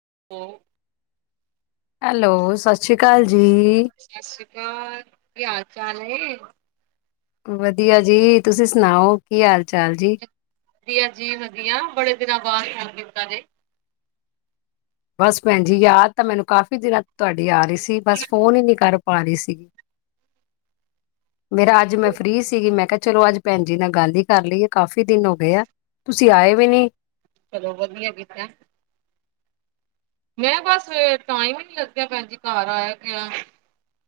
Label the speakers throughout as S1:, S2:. S1: [inaudible]
S2: Hello ਸਤਿ ਸ੍ਰੀ ਅਕਾਲ ਜੀ ਜੀ
S1: ਚ ਕੀ ਹਾਲ ਚਾਲ ਹੈ
S2: ਵਧੀਆ ਜੀ ਤੁਸੀਂ ਸੁਣਾਓ ਕੀ ਹਾਲ ਚਾਲ ਜੀ
S1: ਵਧੀਆ ਜੀ ਵਧੀਆ ਬੜੇ ਦਿਨਾਂ ਬਾਅਦ ਹਦੀਪਤਾ ਦੇ
S2: ਬਸ ਭੈਣ ਜੀ ਯਾਦ ਤਾਂ ਮੈਨੂੰ ਕਾਫ਼ੀ ਦਿਨਾਂ ਤੁਹਾਡੀ ਆ ਰਹੀ ਸੀ ਸੀ ਬਸ ਫੋਨ ਹੀ ਨਹੀਂ ਕਰ ਪਾ ਰਹੀ ਸੀ [inaudible] ਮੇਰਾ ਅੱਜ ਮੈਂ ਫ੍ਰਰੀ ਸੀਗੀ ਮੈਂ ਕਿਹਾ ਚਲੋ ਅੱਜ ਭੈਣ ਜੀ ਨਾਲ ਗੱਲ ਹੀ ਕਰ ਲਈਏ ਕਾਫੀ ਦਿਨ ਹੋ ਗਏ ਆ ਤੁਸੀਂ ਆਏ ਵੀ ਨਹੀਂ
S1: ਚਲੋ ਵਧੀਆ ਕੀਤਾ ਮੈਂ ਬਸ ਟਾਈਮ ਹੀ ਨੀ ਲੱਗਿਆ ਭੈਣ ਜੀ ਘਰ ਆਇਆ ਗਿਆ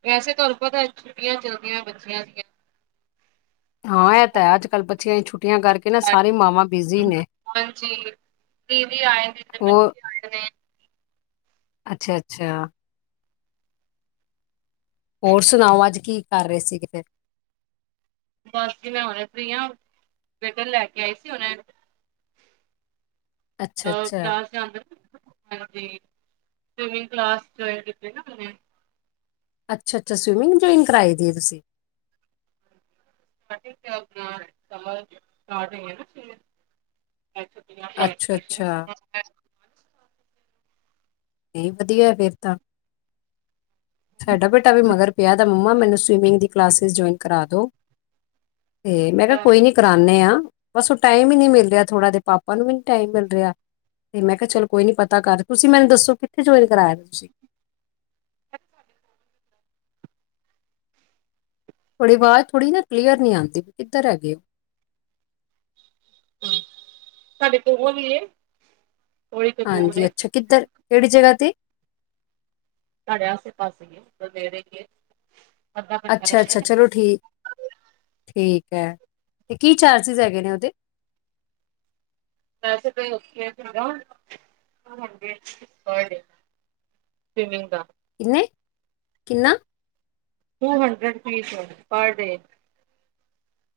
S1: ਵੈਸੇ ਤੁਹਾਨੂੰ ਪਤਾ ਛੁੱਟੀਆਂ ਚੱਲਦੀਆਂ ਬੱਚੀਆਂ ਦੀਆਂ
S2: ਹਾਂ ਇਹ ਤਾਂ ਹੈ ਅੱਜ ਕੱਲ੍ਹ ਬੱਚੀਆਂ ਦੀ ਛੁੱਟੀਆਂ ਕਰਕੇ ਨਾ ਸਾਰੀ ਮਾਵਾਂ ਬਿਜ਼ੀ ਨੇ
S1: ਹਾਂਜੀ। ਦੀਦੀ ਆਏ ਨੇ ਤੇ
S2: ਹੋਰ
S1: ਬੱਚੇ ਆਏ ਨੇ।
S2: ਅੱਛਾ ਅੱਛਾ ਹੋਰ ਸੁਣਾਓ ਅੱਜ ਕੀ ਕਰ ਰਹੇ ਸੀ ਕਿਤੇ
S1: ਬਸ ਜ ਮੈਂ ਹਣੇ ਫਰੀ ਹਾਂ ਬੇਧਰ ਲੈ ਕੇ ਆਈ ਸੀ ਉਹਨੇ [unintelligible]
S2: ਅੱਛਾ ਅੱਛਾ,
S1: ਸਵਮਿੰ ਕਲਾਸ ਜਇਨ ਨਾ ਉਹਨ
S2: ਅੱਛਾ ਅੱਛਾ ਸਵਿਮਿੰਗ ਜੁਆਇਨ ਕਰਵਾਈ ਦੀ ਹੈ ਤੁਸੀਂ
S1: [inaudible] [inaudible]
S2: ਅੱਛਾ ਅੱਛਾ,
S1: [inaudible]
S2: ਇਹ ਵਧੀਆ ਤਾਂ। ਸਾਡਾ ਬੇਟਾ ਵੀ ਮਗਰ ਪਿਆ ਤਾਂ ਮੰਮਾ ਮੈਨੂੰ ਸਵੀਮਿੰਗ ਦੀ ਕਲੱਸੇਸ ਜੁਆਇਨ ਕਰਾ ਦਿਉ। ਤੇ ਮੈਂ ਕਿਹਾ ਕੋਈ ਨੀ ਕਰਾਨੇ ਆ। ਬਸ ਉਹ ਟਾਈਮ ਹੀ ਨੀ ਮਿਲ ਰਿਹਾ ਥੋੜਾ ਇਹਦੇ ਪਾਪਾ ਨੂੰ ਵੀ ਨੀ ਟਾਈਮ ਮਿਲ ਰਿਹਾ ਤੇ ਮੈਂ ਕਿਹਾ ਚਲ ਕੋਈ ਨੀ ਪਤਾ ਕਰ ਤੁਸੀਂ ਮੈਨੂੰ ਦੱਸੋ ਕਿੱਥੇ ਜੁਆਇਨ ਕਰਾਇਆ ਤੁਸੀਂ? ਤੁਹਾਡੀ ਆਵਾਜ਼ ਥੋੜ੍ਹੀ ਨਾ ਕਲੀਅਰ ਨਹੀਂ ਆਉਂਦੀ ਵੀ ਕਿੱਧਰ ਹੈਗੇ ਉਹ?
S1: ਸਾਡੇ ਤੋਂ ਹੋਰ ਵੀ ਏ? ਥੋੜੀ ਕੁ ਦੂਰ
S2: ਹਾਂਜੀ
S1: ਏ
S2: ਅੱਛਾ ਕਿੱਧਰ ਕਿਹੜੀ ਜਗ੍ਹਾ ਤੇ?
S1: ਸਾਡੇ ਆਸੇ ਪਾਸੇ [inaudible]
S2: ਅੱਛਾ- ਅੱਛਾ
S1: ਲੱਗਦਾ
S2: ਚਲੋ ਠੀਕ -ਠੀਕ ਤੇ ਕੀ ਚਾਰਜਿਸ ਹੈਗੇ ਨੇ ਉਹਦੇ
S1: ੈੇ ਦਾ [inaudible]
S2: ਕਿੰਨੇ ਕਿੰਨਾ
S1: ਟੂ ਹਡਰਡ ਰੁਪੀਜ਼ ਹੈ ਪਰ ਡੇ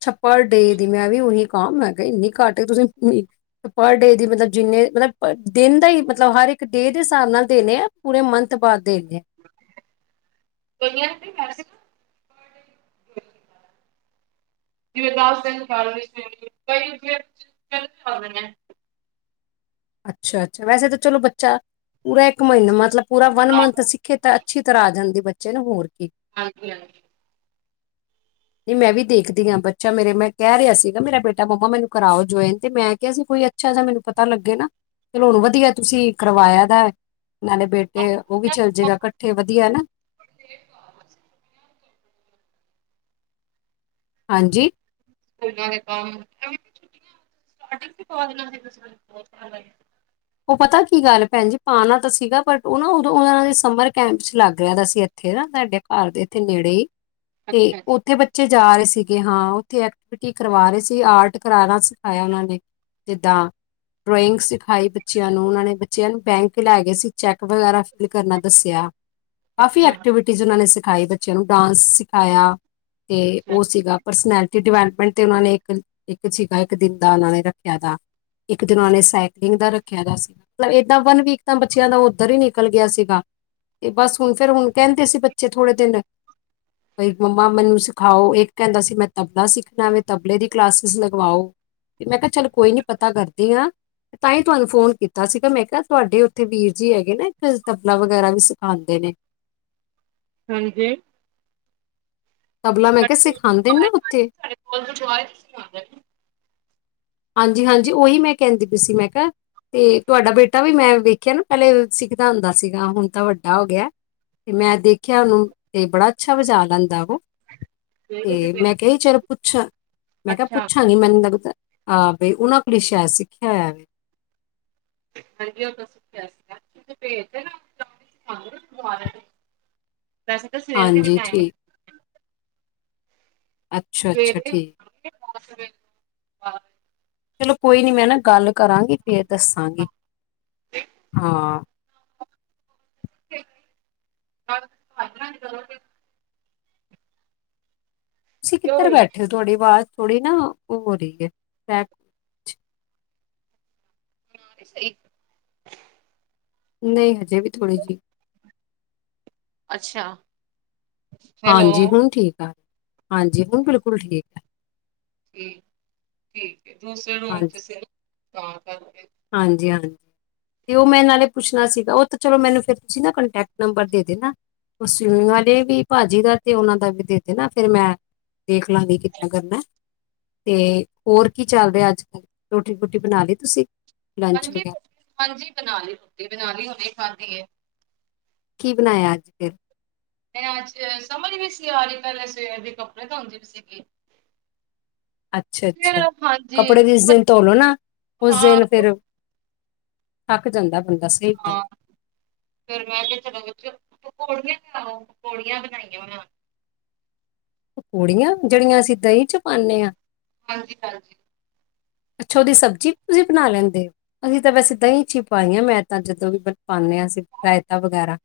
S2: ਅੱਛਾ ਪਰ ਡੇ ਦੀ ਮੈ ਵੀ ਉਹੀ ਕਮ ਹੈਗਾ ਇੰਨੀ ਘੱਟ ਤੁਸੀਂ ਪਰ ਡੇ ਦੀ ਮਤਲਬ ਜਿੰਨੇ ਮਤਲਬ ਪਰ ਦਿਨ ਦਾ ਹੀ ਮਤਲਬ ਹਰ ਇੱਕ ਡੇ ਦੇ ਹਿਸਾਬ ਨਾਲ ਦੇਨੇ ਆ ਪੂਰੇ ਮੰਥ ਬਾਅਦ ਦੇਣੇ ਆ
S1: ਕਈਆ ਜਾਲ ਸਿੰਘ ਸਿੰਘ ਕਈਦੇ ਨੇ [inaudible]
S2: ਅੱਛਾ ਅੱਛਾ ਵੈਸੇ ਤਾਂ ਚਲੋ ਬੱਚਾ ਪੂਰਾ ਇੱਕ ਮਹੀਨਾ ਮਤਲਬ ਪੂਰਾ ਵਨ
S1: ਹਾਂ
S2: ਮੰਥ ਸਿੱਖੇ ਤਾਂ ਅੱਛੀ ਤਰ੍ਹਾਂ ਆ ਜਾਦੀ ਬੱਚੇ ਨਾ ਹੋਰ ਕੀ
S1: ਹਾਂਜੀ ਹਾਂਜੀ
S2: ਨਹੀਂ ਮੈਂ ਵੀ ਦੇਖਦੀ ਹਾਂ ਬੱਚਾ ਮੇਰੇ ਮੈਂ ਕਹਿ ਰਿਹਾ ਸੀਗਾ ਮੇਰਾ ਬੇਟਾ ਮੰਮਾ ਮੈਨੂੰ ਕਰਾਓ ਜੁਇਨ ਤੇ ਮੈਂ ਕਿਹਾ ਸੀ ਕੋਈ ਅੱਛਾ ਜਿਹਾ ਮੈਨੂੰ ਪਤਾ ਲੱਗੇ ਨਾ ਚਲੋ ਹੁਣ ਵਧੀਆ ਤੁਸੀਂ ਕਰਵਾਇਆ ਦਾ ਨਾਲੇ ਬੇਟੇ ਉਹ ਵੀ ਚੱਲ ਜਾਏਗਾ
S1: ਹਾਂ
S2: ਇਕੱਠੇ ਵਧੀਆ ਨਾ
S1: ਸਕੂਲਾਂ
S2: ਹਾਂਜੀ
S1: [unintelligible] [inaudible]
S2: ਉਹ ਪਤਾ ਕੀ ਗੱਲ ਭੈਣ ਜੀ ਪਾਉਣਾ ਤਾਂ ਸੀਗਾ ਪਰ ਉਹ ਨਾ ਉਦੋਂ ਉਹਨਾਂ ਦੇ ਸਮਰ ਕੈਂਪ ਚ ਲੱਗ ਰਿਹਾ ਦਾ ਸੀ ਇੱਥੇ ਨਾ ਸਾਡੇ ਘਰ ਦੇ ਇੱਥੇ ਨੇੜੇ ਹੀ। ਤੇ
S1: ਅੱਛਾ ਅੱਛਾ
S2: ਉੱਥੇ ਬੱਚੇ ਜਾ ਰਹੇ ਸੀ ਅੱਗੇ ਹਾਂ ਉੱਥੇ ਐਕਟੀਵਿਟੀ ਕਰਵਾ ਰਹੇ ਸੀ ਆਰਟ ਕਰਾਣਾ ਸਿਖਾਇਆ ਉਹਨਾਂ ਨੇ ਜਿੱਦਾਂ ਡਰੋਇੰਗ ਸਿਖਾਈ ਬੱਚਿਆਂ ਨੂੰ ਉਹਨਾਂ ਨੇ ਬੱਚਿਆਂ ਨੂੰ ਬੈਂਕ ਲੈ ਗਏ ਸੀ ਚੈੱਕ ਵਗੈਰਾ ਫਿਲ ਕਰਨਾ ਦੱਸਿਆ। ਕਾਫੀ
S1: ਅੱਛਾ
S2: ਐਕਟੀਵਿਟੀਜ਼ ਉਹਨਾਂ ਨੇ ਸਿਖ ਸਿਖਾਏ ਬੱਚਿਆਂ ਨੂੰ ਡਾਂਸ ਸਿਖਾਇਆ। ਤੇ
S1: ਅੱਛਾ
S2: ਉਹ ਸਿਗਾ ਪਰਸਨੈਲਿਟੀ ਡਿਵੈਲਪਮੈਂਟ। ਤੇ ਉਹਨਾਂ ਨੇ ਇੱਕ ਇੱਕ [inaudible] ਇੱਕ ਦਿਨ ਦਾ ਉਹਨਾਂ ਨੇ ਰੱਖਿਆ ਦਾ ਇੱਕ ਦਿਨ ਉਹ ਨੇ ਸਾਈਕਲਿੰਗ ਦਾ ਰੱਖ ਗਿਆ ਸੀ ਮਤਲਬ ਏਦਾਂ ਵਨ ਵੀਕ ਤਾਂ ਬੱਚਿਆਂ ਦਾ ਉੱਧਰ ਹੀ ਨਿਕਲ ਗਿਆ ਸੀਗਾ ਤੇ ਬਸ ਹੁਣ ਫੇਰ ਹੁਣ ਕਹਿੰਦੇ ਅਸੀ ਬੱਚੇ ਥੋੜੇ ਦਿਨ ਬਈ ਮੰਮਾ ਮੈਨੂੰ ਸਿਖਾਓ ਇੱਕ ਕਹਿੰਦਾ ਸੀ ਮੈਂ ਤਬਲਾ ਸਿੱਖਣਾ ਵ ਤਬਲੇ ਦੀ ਕਲਾਸਿਸ ਲਗਵਾਓ ਮੈਂ ਕਿਹਾ ਚੱਲ ਕੋਈ ਨੀ ਪਤਾ ਕਰਦੀ ਹਾਂ ਤਾਂ ਹੀ ਤੁਹਾਨੂੰ ਫੋਨ ਕੀਤਾ ਸੀਗਾ ਮੈਂ ਕਿਹਾ ਤੁਹਾਡੇ ਉੱਥੇ ਵੀਰ ਜੀ ਹੈਗੇ ਨੇ ਇੱਕ ਤਬਲਾ ਵਗੈਰਾ ਵੀ ਸਿਖਾਉਂਦੇ ਨੇ
S1: ਹਾਂਜੀ
S2: ਤਬਲਾ ਮੈਂ
S1: ਸਾਡੇ
S2: ਕਿਹਾ
S1: ਕੋਲ
S2: ਸਿਖਾਉਦੇ ਨਾ
S1: ਗੁਰਦੁਆਰੇ
S2: ਉੱਥੇ
S1: ਹਾਂਜੀ ਸਾਡੇ ਕੋਲ ਗੁਰਦੁਆਰੇ ਚ ਸਿਖਾਉਂਦੇ ਨੇ
S2: ਹਾਂਜੀ ਹਾਂਜੀ ਉਹੀ ਮੈਂ ਕਹਿੰਦੀ ਪਈ ਸੀ ਮੈਂ ਕਿਹਾ ਤੇ ਤੁਹਾਡਾ ਬੇਟਾ ਵੀ ਮੈਂ ਵੇਖਿਆ ਨਾ ਪਹਿਲੇ ਸਿੱਖਦਾ ਹੁੰਦਾ ਸੀਗਾ ਹੁਣ ਤਾਂ ਵੱਡਾ ਹੋ ਗਿਆ ਤੇ ਮੈਂ ਦੇਖਿਆ ਉਹਨੂੰ ਤੇ ਬੜਾ ਅੱਛਾ ਵਜਾ ਲੈਂਦਾ ਉਹ
S1: ਫੇਰ ਤੁਸੀਂ
S2: ਤੇ
S1: ਭੇਜ
S2: ਮੈਂ ਕਹੀ ਚਲ ਪੁੱਛ ਮੈਂ ਕਿਹਾ
S1: ਅੱਛਾ
S2: ਪੁੱਛਾਂਗੀ ਮੈਨੂੰ ਲੱਗਦਾ ਆਹ ਬਈ ਉਹਨਾਂ ਕੋਲ ਸਾਇਦ ਸਿੱਖਿਆ ਹੋਵੇ
S1: ਹਾਂਜੀ ਉਹ ਤੋਂ ਸਿੱਖਿਆ ਸੀਗਾ ਵੈਸੇ ਤਾਂ ਸਵੇਰ ਦੀ ਵੀ
S2: ਹਾਂਜੀ ਠੀਕ
S1: ਟਾਈਮਿੰਗ
S2: ਅੱਛਾ ਅੱਛਾ ਠੀਕ
S1: [unintelligible]
S2: ਚਲੋ ਕੋਈ ਨੀ ਮੈਂ ਨਾ ਗੱਲ ਕਰਾਂਗੀ ਫਿਰ ਦੱਸਾਂਗੀ ਹਾਂ
S1: [unintelligible]
S2: ਤੁਸੀਂ
S1: ਕਿਉਂ
S2: ਕਿੱਧਰ
S1: ਬਈ
S2: ਬੈਠੇ ਹੋ ਤੁਹਾਡ ਬਾਅਦ ਥੋੜੀ ਨਾ ਉਹ ਹੋ ਰਹੀ ਹੈ
S1: ਹ ਸਹੀ
S2: ਨਹੀਂ ਹਜੇ ਵੀ ਥੋੜ੍ਹੀ ਜਿਹੀ
S1: ਅੱਛਾ ਹੈਲੋ
S2: ਹਾਂਜੀ ਹੁਣ ਠੀਕ ਆ ਹਾਂਜੀ ਹੁਣ ਬਿਲਕੁਲ ਠੀਕ ਏਖ
S1: ਠੀਕ ਠੀਕ ਦੂਸਰੇ ਰੂਮ ਚ
S2: ਹਾਂਜੀ
S1: ਸੀ ਤਾਂ ਕਰਕੇ
S2: ਹਾਂਜੀ ਹਾਂਜੀ ਤੇ ਉਹ ਮੈਂ ਨਾਲੇ ਪੁੱਛਣਾ ਸੀਗਾ ਉਹ ਤਾਂ ਚਲੋ ਮੈਨੂੰ ਫਿਰ ਤੁਸੀਂ ਨਾ ਕੰਟੈਕਟ ਨੰਬਰ ਦੇ ਦੇਣਾ ਉਹ ਸਵੀਮਿੰਗ ਵਾਲੇ ਵੀ ਭਾਜੀ ਦਾ ਅਤੇ ਉਹਨਾਂ ਦਾ ਵੀ ਦੇ ਦੇਣਾ ਫਿਰ ਮੈਂ ਦੇਖ ਲਾਂਗੀ ਕਿੱਦਾਂ ਕਰਨਾ ਅਤੇ ਹੋਰ ਕੀ ਚੱਲ ਰਿਹਾ ਅੱਜ ਕੱਲ੍ਹ ਰੋਟੀ ਰੂਟੀ ਬਣਾ ਲਈ ਤੁਸੀਂ ਲੰਚ
S1: ਹਾਂਜੀ
S2: ਵਗੈਰਾ
S1: ਹਾਂਜੀ ਬਨਾਲੀ ਰੋਟੀ ਬਨਾਲੀ ਹੁਣੇ ਖਾਦੀ ਏ
S2: ਕੀ ਬਣਾਇਆ ਅੱਜ ਫਿਰ
S1: ਮੈ ਅੱਜ ਸਮਝ ਵੀ ਸੀ ਆ ਰਹੀ ਪਹਿਲੇ ਸਵੇਰ ਦੇ ਕੱਪੜੇ ਧੋਦੀ ਵੀ ਸੀਗੀ ਫਿਰ
S2: ਅੱਛਾ-ਅੱਛਾ
S1: ਹਾਂਜੀ
S2: ਕੱਪੜੇ ਜਿਸ ਦਿਨ ਧੋਲੋ ਨਾ ਉਸ
S1: ਹਾਂ
S2: ਦਿਨ ਫਿਰ ਹੱਕ ਜਾਂਦਾ ਬੰਦਾ ਸਹੀ ਗੱਲ
S1: [unintelligible] ਪੌੜੀਆਂ ਲਓ ਪ ਪੌੜੀਆਂ ਬਣਾਈਆਂ ਵਾ
S2: ਪੂੜੀਆਂ ਜਿਹੜੀਆਂ ਅਸੀਂ ਦਹੀਂ ਚ ਪਾਉਦੇ ਹਾਂ
S1: ਹਾਂਜੀ ਹਾਂਜੀ
S2: ਅੱਛੋਦੀ ਸਬਜ਼ੀ ਤੁਸੀਂ ਬਣਾ ਲੈਂਦੇ ਹੋ ਅਸੀਂ ਤਾਂ ਵੈਸੇ ਦਹੀਂ ਚ ਹੀ ਪਾਈ ਹਾਂ ਮੈਂ ਤਾਂ ਜਦੋਂ ਵੀ ਪਾਉਂਦੇ ਹਾਂ ਅਸੀਂ ਰਾਇਤਾ ਵਗੈਰਾ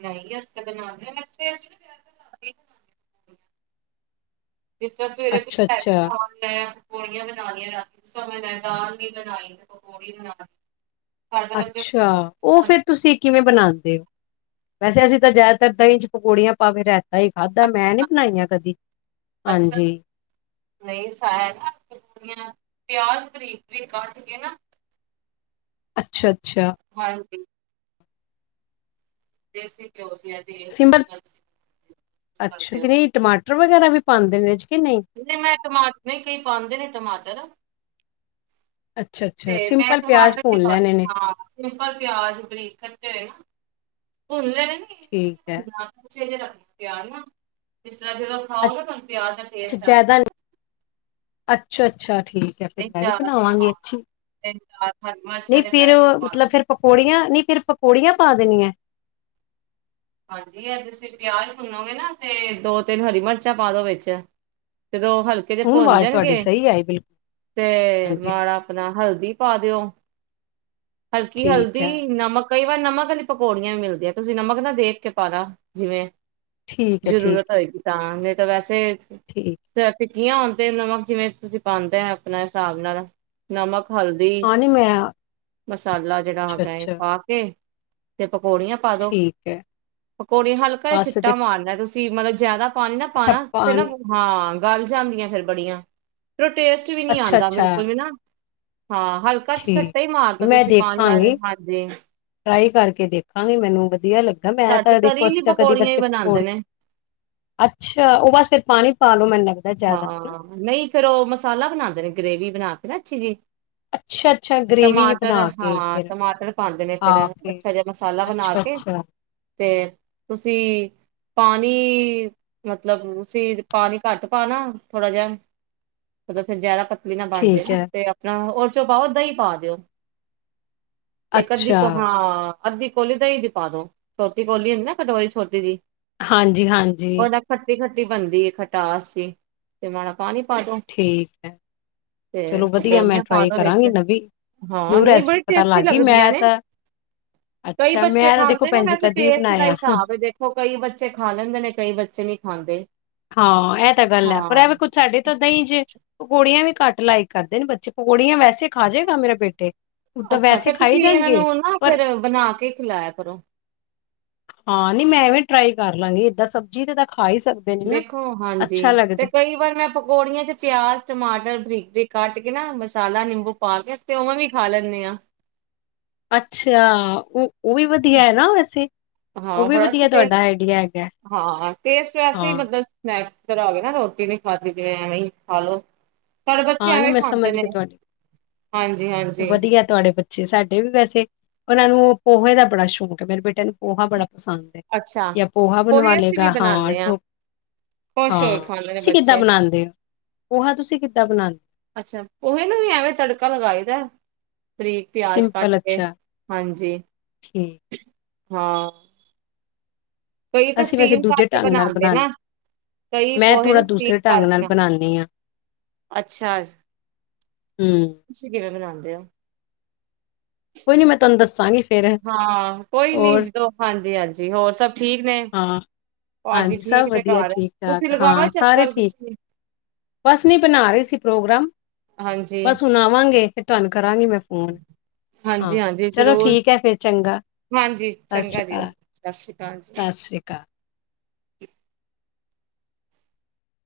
S1: ਨਹੀਂ ਅਸੀਂ ਬਣਾਣੇ ਵਸ [inaudible] ਜਿਸ ਤਰਾ ਸਵੇਰੇ ਤੋਂ
S2: ਅੱਛਾ
S1: ਹੈਵੀ
S2: ਅੱਛਾ
S1: ਖਾਣ ਲੈ ਆ ਪਕੌੜੀਆਂ ਬਣਾ ਲਈਆਂ ਰਾਤੀ ਦਾ ਸਮਾਂ ਡਾਂ ਵੀ ਬਣਾਈ ਪਕੌੜੀ ਬਣਾਈ।
S2: ਅੱਛਾ ਉਹ ਫਿਰ ਤੁਸੀਂ ਕਿਵੇਂ ਬਣਾ ਦ ਔ ਵੈਸੇ ਅਸੀਂ ਤਾਂ ਜ਼ਿਆਦਾਤਰ ਦਈ ਇੰਚ ਪਕੌੜੀਆਂ ਪਾਕੇ ਰਹਿ ਹੀ ਖਾਧਾ ਮੈਂ ਨੀ
S1: ਅੱਛਾ।
S2: ਬਣਾਈਆਂ ਕਦੀ
S1: ਅੱਛਾ
S2: ਹਾਂਜੀ।
S1: ਨਹੀਂ ਸਾਇਆ ਨਾ ਪਕੌੜੀਆਂ ਪਿਆਜ ਬਰੀਕ-ਬਰੀਕ ਕੱਟ ਕੇ ਨਾ
S2: ਅੱਛਾ,
S1: ਹਾਂਜੀ, [inaudible] [unintelligible]
S2: ਸਿੰਪਲ
S1: ਕਰਦੇ ਹੋ।
S2: ਟਰ ਵਗੈਰਾ ਵੀ ਪਾਂਦੇ ਨੇ ਏ ਚ।
S1: ਨਹੀਂ ਮੈਂ ਟਮਾਟਰ, ਕਈ ਪਾਂਦੇ ਨੇ ਟਮਾਟਰ।
S2: ਅੱਛਾ-ਅੱਛਾ,
S1: ਤੇ ਮੈਂ
S2: ਸਿੰਪਲ ਪਿਆਜ਼
S1: ਟਮਾਟਰ ਵੀ
S2: ਭੁੰਨ
S1: ਪਾ
S2: ਲੈਣੇ ਨੇ,
S1: ਹਾਂ ਸਿੰਪਲ ਪਿਆਜ ਬਰੀਕ ਕੱਟੇ ਹੋਏ। ਭੁਣ ਲੈਣੇ। ਨੇ ਇੰਨੇ ਵੀ
S2: ਠੀਕ
S1: ਨੀ
S2: ਹੈ।
S1: ਭੁੰਨਣਾ ਕੱਚੇ ਜੇ ਰੱਖਣੇ ਨੇ ਪਿਆਜ ਨਾ ਜਿਸ ਤਰ੍ਹਾਂ ਜਦੋਂ ਖਾਓ ਨਾ ਤੁਹਾਨੂੰ ਪਿਆਜ ਦਾ
S2: ਅੱਛਾ
S1: ਟੇਸਟ ਆਏ
S2: ਜਾਦਾ ਨਹੀਂ, ਅੱਛਾ-ਅੱਛਾ, ਠੀਕ ਹੈ ਫਿਰ
S1: ਤਿੰਨ
S2: ਮੈਂ ਵੀ
S1: ਚਾਰ
S2: ਬਣਾਵਾਂਗੀ
S1: ਹਾਂ
S2: ਇੰਜੀ,
S1: ਤਿੰਨ ਚਾਰ ਹਰੀ
S2: ਨਹੀਂ
S1: ਮਿਰਚਾਂ ਦੇ
S2: ਫਿਰ
S1: ਪੈਕਟ ਪਾ ਦੋ
S2: ਮਤਲਬ ਫੇਰ ਪਕੌੜੀਆਂ ਨੀ ਫਿਰ ਪਕੌੜੀਆਂ ਪਾ ਦੇਣੀਆਂ ਏ, ਕਿ
S1: ਹਾਂਜੀ ਐ ਤੁਸੀਂ ਪਿਆਜ ਭੁੰਨੋਗੇ ਨਾ ਤੇ ਦੋ-ਤਿੰਨ ਹਰੀ ਮਿਰਚਾਂ ਪਾ ਦੋ ਵਿੱਚ। ਜਦੋਂ ਹਲਕੇ ਦੇ
S2: ਹੁਣ
S1: ਭੁੰਣ
S2: ਆਵਾਜ਼ ਤੁਹਾਡੀ
S1: ਜਾਣਗੇ
S2: ਸਹੀ ਆਈ ਬਿਲਕੁਲ,
S1: ਤੇ
S2: ਹਾਂਜੀ, ਹਾਂ,
S1: ਮਾੜਾ ਆਪਣਾ ਹਲਦੀ ਪਾ ਦਿਓ। ਹਲਕੀ
S2: ਠੀਕ ਹੈ,
S1: ਹਲਦੀ, ਨਮਕ ਕਈ ਵਾਰ ਨਮਕ ਵਾਲੀ ਪਕੌੜੀਆਂ ਵੀ ਮਿਲਦੀਆਂ, ਤੁਸੀਂ ਨਮਕ ਦਾ ਦੇਖ ਕੇ ਪਾਣਾ ਜਿਵੇਂ
S2: ਠੀਕ ਹੈ, ਠੀਕ,
S1: ਜ਼ਰੂਰਤ ਹੋਏਗੀ ਤਾਂ ਨਹੀਂ ਤਾਂ ਵੈਸੇ
S2: ਠੀਕ।
S1: ਗਿਆਂ ਹੁਣ ਤੇ ਨਮਕ ਜਿਵੇਂ ਤੁਸੀਂ ਪਾਂਦੇ ਐ ਆਪਣੇ ਹਿਸਾਬ ਨਾਲ ਨਮਕ ਹਲਦੀ
S2: ਹਾਂ ਨਹੀਂ ਮੈਂ
S1: ਮਸਾਲਾ ਜਿਹੜਾ ਹੈਗਾ
S2: ਅੱਛਾ-ਅੱਛਾ।
S1: ਪਾ ਕੇ ਤੇ ਪਕੌੜੀਆਂ ਪਾ ਦੋ,
S2: ਠੀਕ ਹੈ
S1: ਪਕੌੜੇ ਹਲਕਾ
S2: ਬਸ ਤੇ
S1: ਛਿੱਟਾ ਮਾਰਨਾ ਏ ਤੁਸੀਂ ਪ ਮਤਲਬ ਜਾਦਾ ਪਾਣੀ ਨਾ
S2: ਅੱਛਾ
S1: ਪਾਣਾ ਫਿਰ ਨਾ
S2: ਪਾਣੀ
S1: ਬੁ ਹਾਂ। ਗੱਲ ਜਾਂਦੀਆਂ ਫਿਰ ਬੜੀਆਂ। ਫਿਰ ਔ ਟੇਸਟ ਵੀ ਨੀ
S2: ਅੱਛਾ
S1: ਆਂਦਾ
S2: ਅੱਛਾ
S1: ਬਿਲਕੁਲ ਵੀ ਨਾ ਹਾਂ ਹਲਕਾ
S2: ਠੀਕ
S1: ਛੱਟਾ ਹੀ ਮਾਰ
S2: ਮੈਂ ਦੇਖਾਂਗੀ, ਟਰਾਈ ਕਰਕੇ ਦੇਖਾਂਗੀ ਮੈਨੂੰ ਵਧੀਆ ਲੱਗ ਮੈਂ
S1: ਸਾਡੇ
S2: ਤਾਂ ਦੇਖੋ
S1: ਤਰੀ ਲਈ
S2: ਅਸੀਂ ਤਾਂ ਕਦੀ
S1: ਪਕੌੜੀਆਂ ਹੀ
S2: ਵੈਸੇ
S1: ਬਣਾਂਦੇ
S2: ਪਕੌੜੇ
S1: ਨੇ
S2: ਅੱਛਾ ਉਹ ਬਸ ਫਿਰ ਪਾਣੀ ਪਾ ਲੋ ਮੰਨ
S1: ਹਾਂ ਨਹੀਂ ਫਿਰ ਉਹ ਮਸਾਲਾ ਬਣਾਉਂਦੇ ਨੇ ਗਰੇਵੀ ਬਣਾ ਰਚ ਜੀ
S2: ਅੱਛਾ ਅੱਛਾ ਗ੍ਰੇਵੀ ਜਿਹੀ
S1: ਟਮਾਟਰ
S2: ਬਣਾ ਕੇ
S1: ਹਾਂ
S2: ਫਿਰ
S1: ਟਮਾਟਰ ਪਾਉਂਦੇ ਨੇ
S2: ਪਾ
S1: ਫਿਰ
S2: ਕੇ
S1: ਅੱਛਾ ਜਿਹਾ ਮਸਾਲਾ ਬਣਾ
S2: ਅੱਛਾ
S1: ਕੇ
S2: ਅੱਛਾ
S1: ਤੇ ਤੁਸੀਂ ਪਾਣੀ ਮਤਲਬ ਤੁਸੀਂ ਪਾਣੀ ਘੱਟ ਪਾਨਾ ਥੋੜਾ ਜਿਹਾ ਫਿਰ ਜ਼ਦਾ ਪ ਵੀ ਨਾ ਬਣਜੇ
S2: ਠੀਕ
S1: ਨਾ
S2: ਹੈ
S1: ਤੇ ਆਪਣਾ ਹੋਰ ਵਿੱਚੋਂ ਪਾਓ ਦਹੀਂ ਪਾ ਦਿਓ ਇੱਕ ਅਦੀ
S2: ਅੱਛਾ
S1: ਪ ਹਾਂ ਅੱਧੀ ਕੋਲੀ ਦਹੀਂ ਦੀ ਪਾ ਦੋ ਛੋਟੀ ਕੋਹਲੀ ਹੁੰਦੀ ਨਾ ਕਟੋਰੀ ਛੋਟੀ ਜਹੀ
S2: ਹਾਂਜੀ ਹਾਂਜੀ
S1: ਖਟੀ ਬਣਦੀ ਏ ਖਟਾਸ [unintelligible] ਪਾਨੀ ਪਾ ਦੋ
S2: ਠੀਕ ਹੈ
S1: ਤੇ
S2: ਚਲੋ ਵਧੀਆ ਮੈਂ
S1: ਪਕੌੜੀਆਂ ਪਾ
S2: ਟਰਾਈ
S1: ਦੋ ਵਿੱਚ
S2: ਕਰਾਂਗੀ ਨਵੀਂ
S1: ਹਾਂ
S2: ਨਿਊ
S1: ਨਹੀਂ
S2: ਰੈਸਪੀ
S1: ਬੜੀ
S2: ਪਤਾ
S1: ਟੇਸਟੀ
S2: ਲੱਗ ਗਈ ਮੈਂ
S1: ਲੱਗਦੀਆਂ ਨੇ
S2: ਤਾਂ
S1: ਕਈ
S2: ਅੱਛਾ
S1: ਬੱਚੇ
S2: ਮੈਂ ਤਾਂ ਦੇਖੋ
S1: ਖਾਂਦੇ ਨੇ
S2: ਭੈਣ ਜੀ
S1: ਵੈਸੇ
S2: ਕਦੀ
S1: ਟੇਸਟ ਦਾ
S2: ਬਣਾਇਆ
S1: ਹਿਸਾਬ ਏ ਦੇਖੋ ਕਈ ਬੱਚੇ ਖਾ ਲੈਂਦੇ ਨੇ ਕਈ ਬੱਚੇ ਨੀ ਖਾਂਦੇ
S2: ਏ ਤਾਂ ਗੱਲ ਹੈ ਪਰ
S1: ਹਾਂ
S2: ਏਵੇ ਕੁਛ ਸਾਡੇ ਤ ਦਹੀਂ ਚ ਪਕੌੜੀਆਂ ਵੀ ਘੱਟ ਲਾਇਕ ਕਰਦੇ ਨੇ ਬੱਚੇ ਪਕੌੜੀਆਂ ਵੈਸੇ ਖਾ ਜੇਗਾ ਮੇਰੇ ਬੇਟੇ ਉਦਾਂ
S1: ਅੱਛਾ
S2: ਵੈਸੇ
S1: ਫੇਰ
S2: ਖਾਈ
S1: ਤੁਸੀਂ ਇਹਨਾਂ
S2: ਜਾਣਗੇ
S1: ਨੂੰ ਨਾ
S2: ਪਰ
S1: ਫੇਰ ਬਣਾ ਕੇ ਖਿਲਾਇਆ ਕਰੋ।
S2: ਹਾਂ ਨੀ ਮੈਂ ਐਵੇਂ ਟਰਾਈ ਕਰ ਲਾਂਗੀ ਏਦਾਂ ਸਬਜ਼ੀ ਤੇ ਦ
S1: ਦੇਖੋ ਹਾਂਜੀ ਤੇ ਕਈ ਵਾਰ ਮੈਂ ਪਕੌੜੀਆਂ ਚ ਪਿਆਜ ਟਮਾਟਰ ਬਰੀਕ ਬਰੀਕ ਕੱਟ ਕੇ ਨਾ ਮਸਾਲਾ ਨਿੰਬੂ ਪਾ ਕੇ ਤੇ ਉਵੇਂ ਵੀ ਖਾ ਲੈਂਦੇ ਹਾਂ
S2: ਅੱਛਾ ਉਹ ਉਹ ਵੀ ਵਧੀਆ ਹੈ ਨਾ ਵੈਸੇ ਉਹ
S1: ਹਾਂ
S2: ਵੀ
S1: ਬੜਾ ਅੱਛਾ
S2: ਵਧੀਆ ਤੁਹਾਡਾ
S1: ਟੇਸਟ
S2: ਆਈਡੀਆ ਹੈਗਾ
S1: ਹਾਂ ਟੇਸਟ ਵੈਸੇ
S2: ਹਾਂ
S1: ਮਤਲਬ [unintelligible] ਰ ਆਵੇ ਨਾ ਰੋਟੀ ਨੀ ਖਾਧੀ ਜਿਵੇਂ ਐਵੇਂ ਈ ਖਾ ਲੋ ਸਾਡੇ ਬੱਚੇ
S2: ਹਾਂ ਨੀ
S1: ਐਵੇਂ
S2: ਮੈਂ
S1: ਖਾਂਦੇ
S2: ਸਮਝ
S1: ਨੇ
S2: ਗੀ ਤੁਹਾਡੀ
S1: ਹਾਂਜੀ ਹਾਂਜੀ
S2: ਵਧੀਆ ਤੁਹਾਡੇ ਬੱਚੇ ਬਚੇ ਸਾਡੇ ਵੀ ਵੈਸੇ ਉਹਨਾਂ ਨੂੰ ਪੋਹੇ ਦਾ ਬੜਾ ਸ਼ੌਕ ਹੈ ਮੇਰੇ ਬੇਟੇ ਨੂੰ ਪੋਹਾ ਬੜਾ ਪਸੰਦ ਹੈ
S1: ਅੱਛਾ
S2: ਜਾਂ ਪੋਹਾ ਬਣਵਾ
S1: ਪੋਹੇ ਅਸੀਂ ਵੀ
S2: ਲਏਗਾ ਹਾਂ
S1: ਬਣਾਉਂਦੇ ਖੁਸ਼ ਹੋ
S2: ਹਾਂ
S1: ਕੇ ਖਾਂਦੇ ਨੇ
S2: ਤੁਸੀਂ ਕਿੱਦਾਂ
S1: ਬੱਚੇ
S2: ਬਣਾਉਂਦੇ ਹੋ ਪੋਹਾ ਤੁਸੀਂ ਕਿ ਹਾਂ
S1: ਅੱਛਾ ਪੋਹੇ ਨੂੰ ਵੀ ਐਵੇਂ ਤੜਕਾ ਲਗਾਈ ਦਾ। ਬਰੀਕ ਪਿਆਜ ਕੱਟ
S2: ਸਿੰਪਲ
S1: ਕੇ
S2: ਅੱਛਾ
S1: ਹਾਂਜੀ।
S2: ਠੀਕ,
S1: ਹਾਂ ਕਈ ਤਾਂ
S2: ਅਸੀਂ ਵੈਸੇ
S1: ਸਟੀਮ
S2: ਦੂਜੇ
S1: ਕਰਕੇ
S2: ਢੰਗ ਨਾਲ
S1: ਬਣਾਉਂਦੇ ਨਾ
S2: ਬਣਾਉਦੇ
S1: ਕਈ
S2: ਮੈਂ
S1: ਪੋਹੇ
S2: ਥੋੜ੍ਹਾ
S1: ਨੂੰ
S2: ਦੂਸਰੇ
S1: ਸਟੀਮ
S2: ਢੰਗ
S1: ਕਰਕੇ
S2: ਨਾਲ
S1: ਬਣਾਉਂਦੇ ਨਾ।
S2: ਬਣਾਉਂਦੀ ਹਾਂ,
S1: ਅੱਛਾ
S2: ਹਮ
S1: ਤੁਸੀਂ ਕਿਵੇਂ ਬਣਾਉਂਦੇ ਹੋ।
S2: ਕੋਈ ਨੀ ਮੈਂ ਤੁਹਾਨੂੰ ਦੱਸਾਂਗੀ ਫੇਰ
S1: ਹਾਂ ਕੋਈ ਨੀ
S2: ਹੋਰ
S1: ਜਦੋਂ ਹਾਂਜੀ ਹਾਂਜੀ ਹੋਰ ਸਭ ਠੀਕ ਨੇ?
S2: ਹਾਂ
S1: ਭਾਜੀ
S2: ਹਾਂਜੀ
S1: ਠੀਕ
S2: ਸਭ
S1: ਨੇ
S2: ਵਧੀਆ
S1: ਘਰ,
S2: ਠੀਕ
S1: ਤੁਸੀਂ
S2: ਠਾਕ
S1: ਲਗਾਓ
S2: ਹਾਂ ਸਾਰੇ
S1: ਚੱਕਰ
S2: ਠੀਕ
S1: ਤੁਸੀਂ
S2: ਬਸ ਨਹੀਂ ਬਣਾ ਰਹੇ ਸੀ ਪ੍ਰੋਗਰਾਮ
S1: ਹਾਂਜੀ,
S2: ਬਸ ਹੁਣ ਆਵਾਂਗੇ ਫਿਰ ਤੁਹਾਨੂੰ ਕਰਾਂਗੀ ਮੈਂ ਫੋਨ ਹਾਂ
S1: ਹਾਂਜੀ-ਹਾਂਜੀ
S2: ਚਲੋ
S1: ਜ਼ਰੂਰ,
S2: ਠੀਕ ਹੈ ਫਿਰ ਚੰਗਾ
S1: ਹਾਂਜੀ
S2: ਸਤਿ ਸ੍ਰੀ
S1: ਚੰਗਾ ਜੀ,
S2: ਅਕਾਲ
S1: ਸਤਿ ਸ਼੍ਰੀ ਅਕਾਲ ਜੀ।
S2: ਸਤਿ ਸ਼੍ਰੀ ਅਕਾਲ।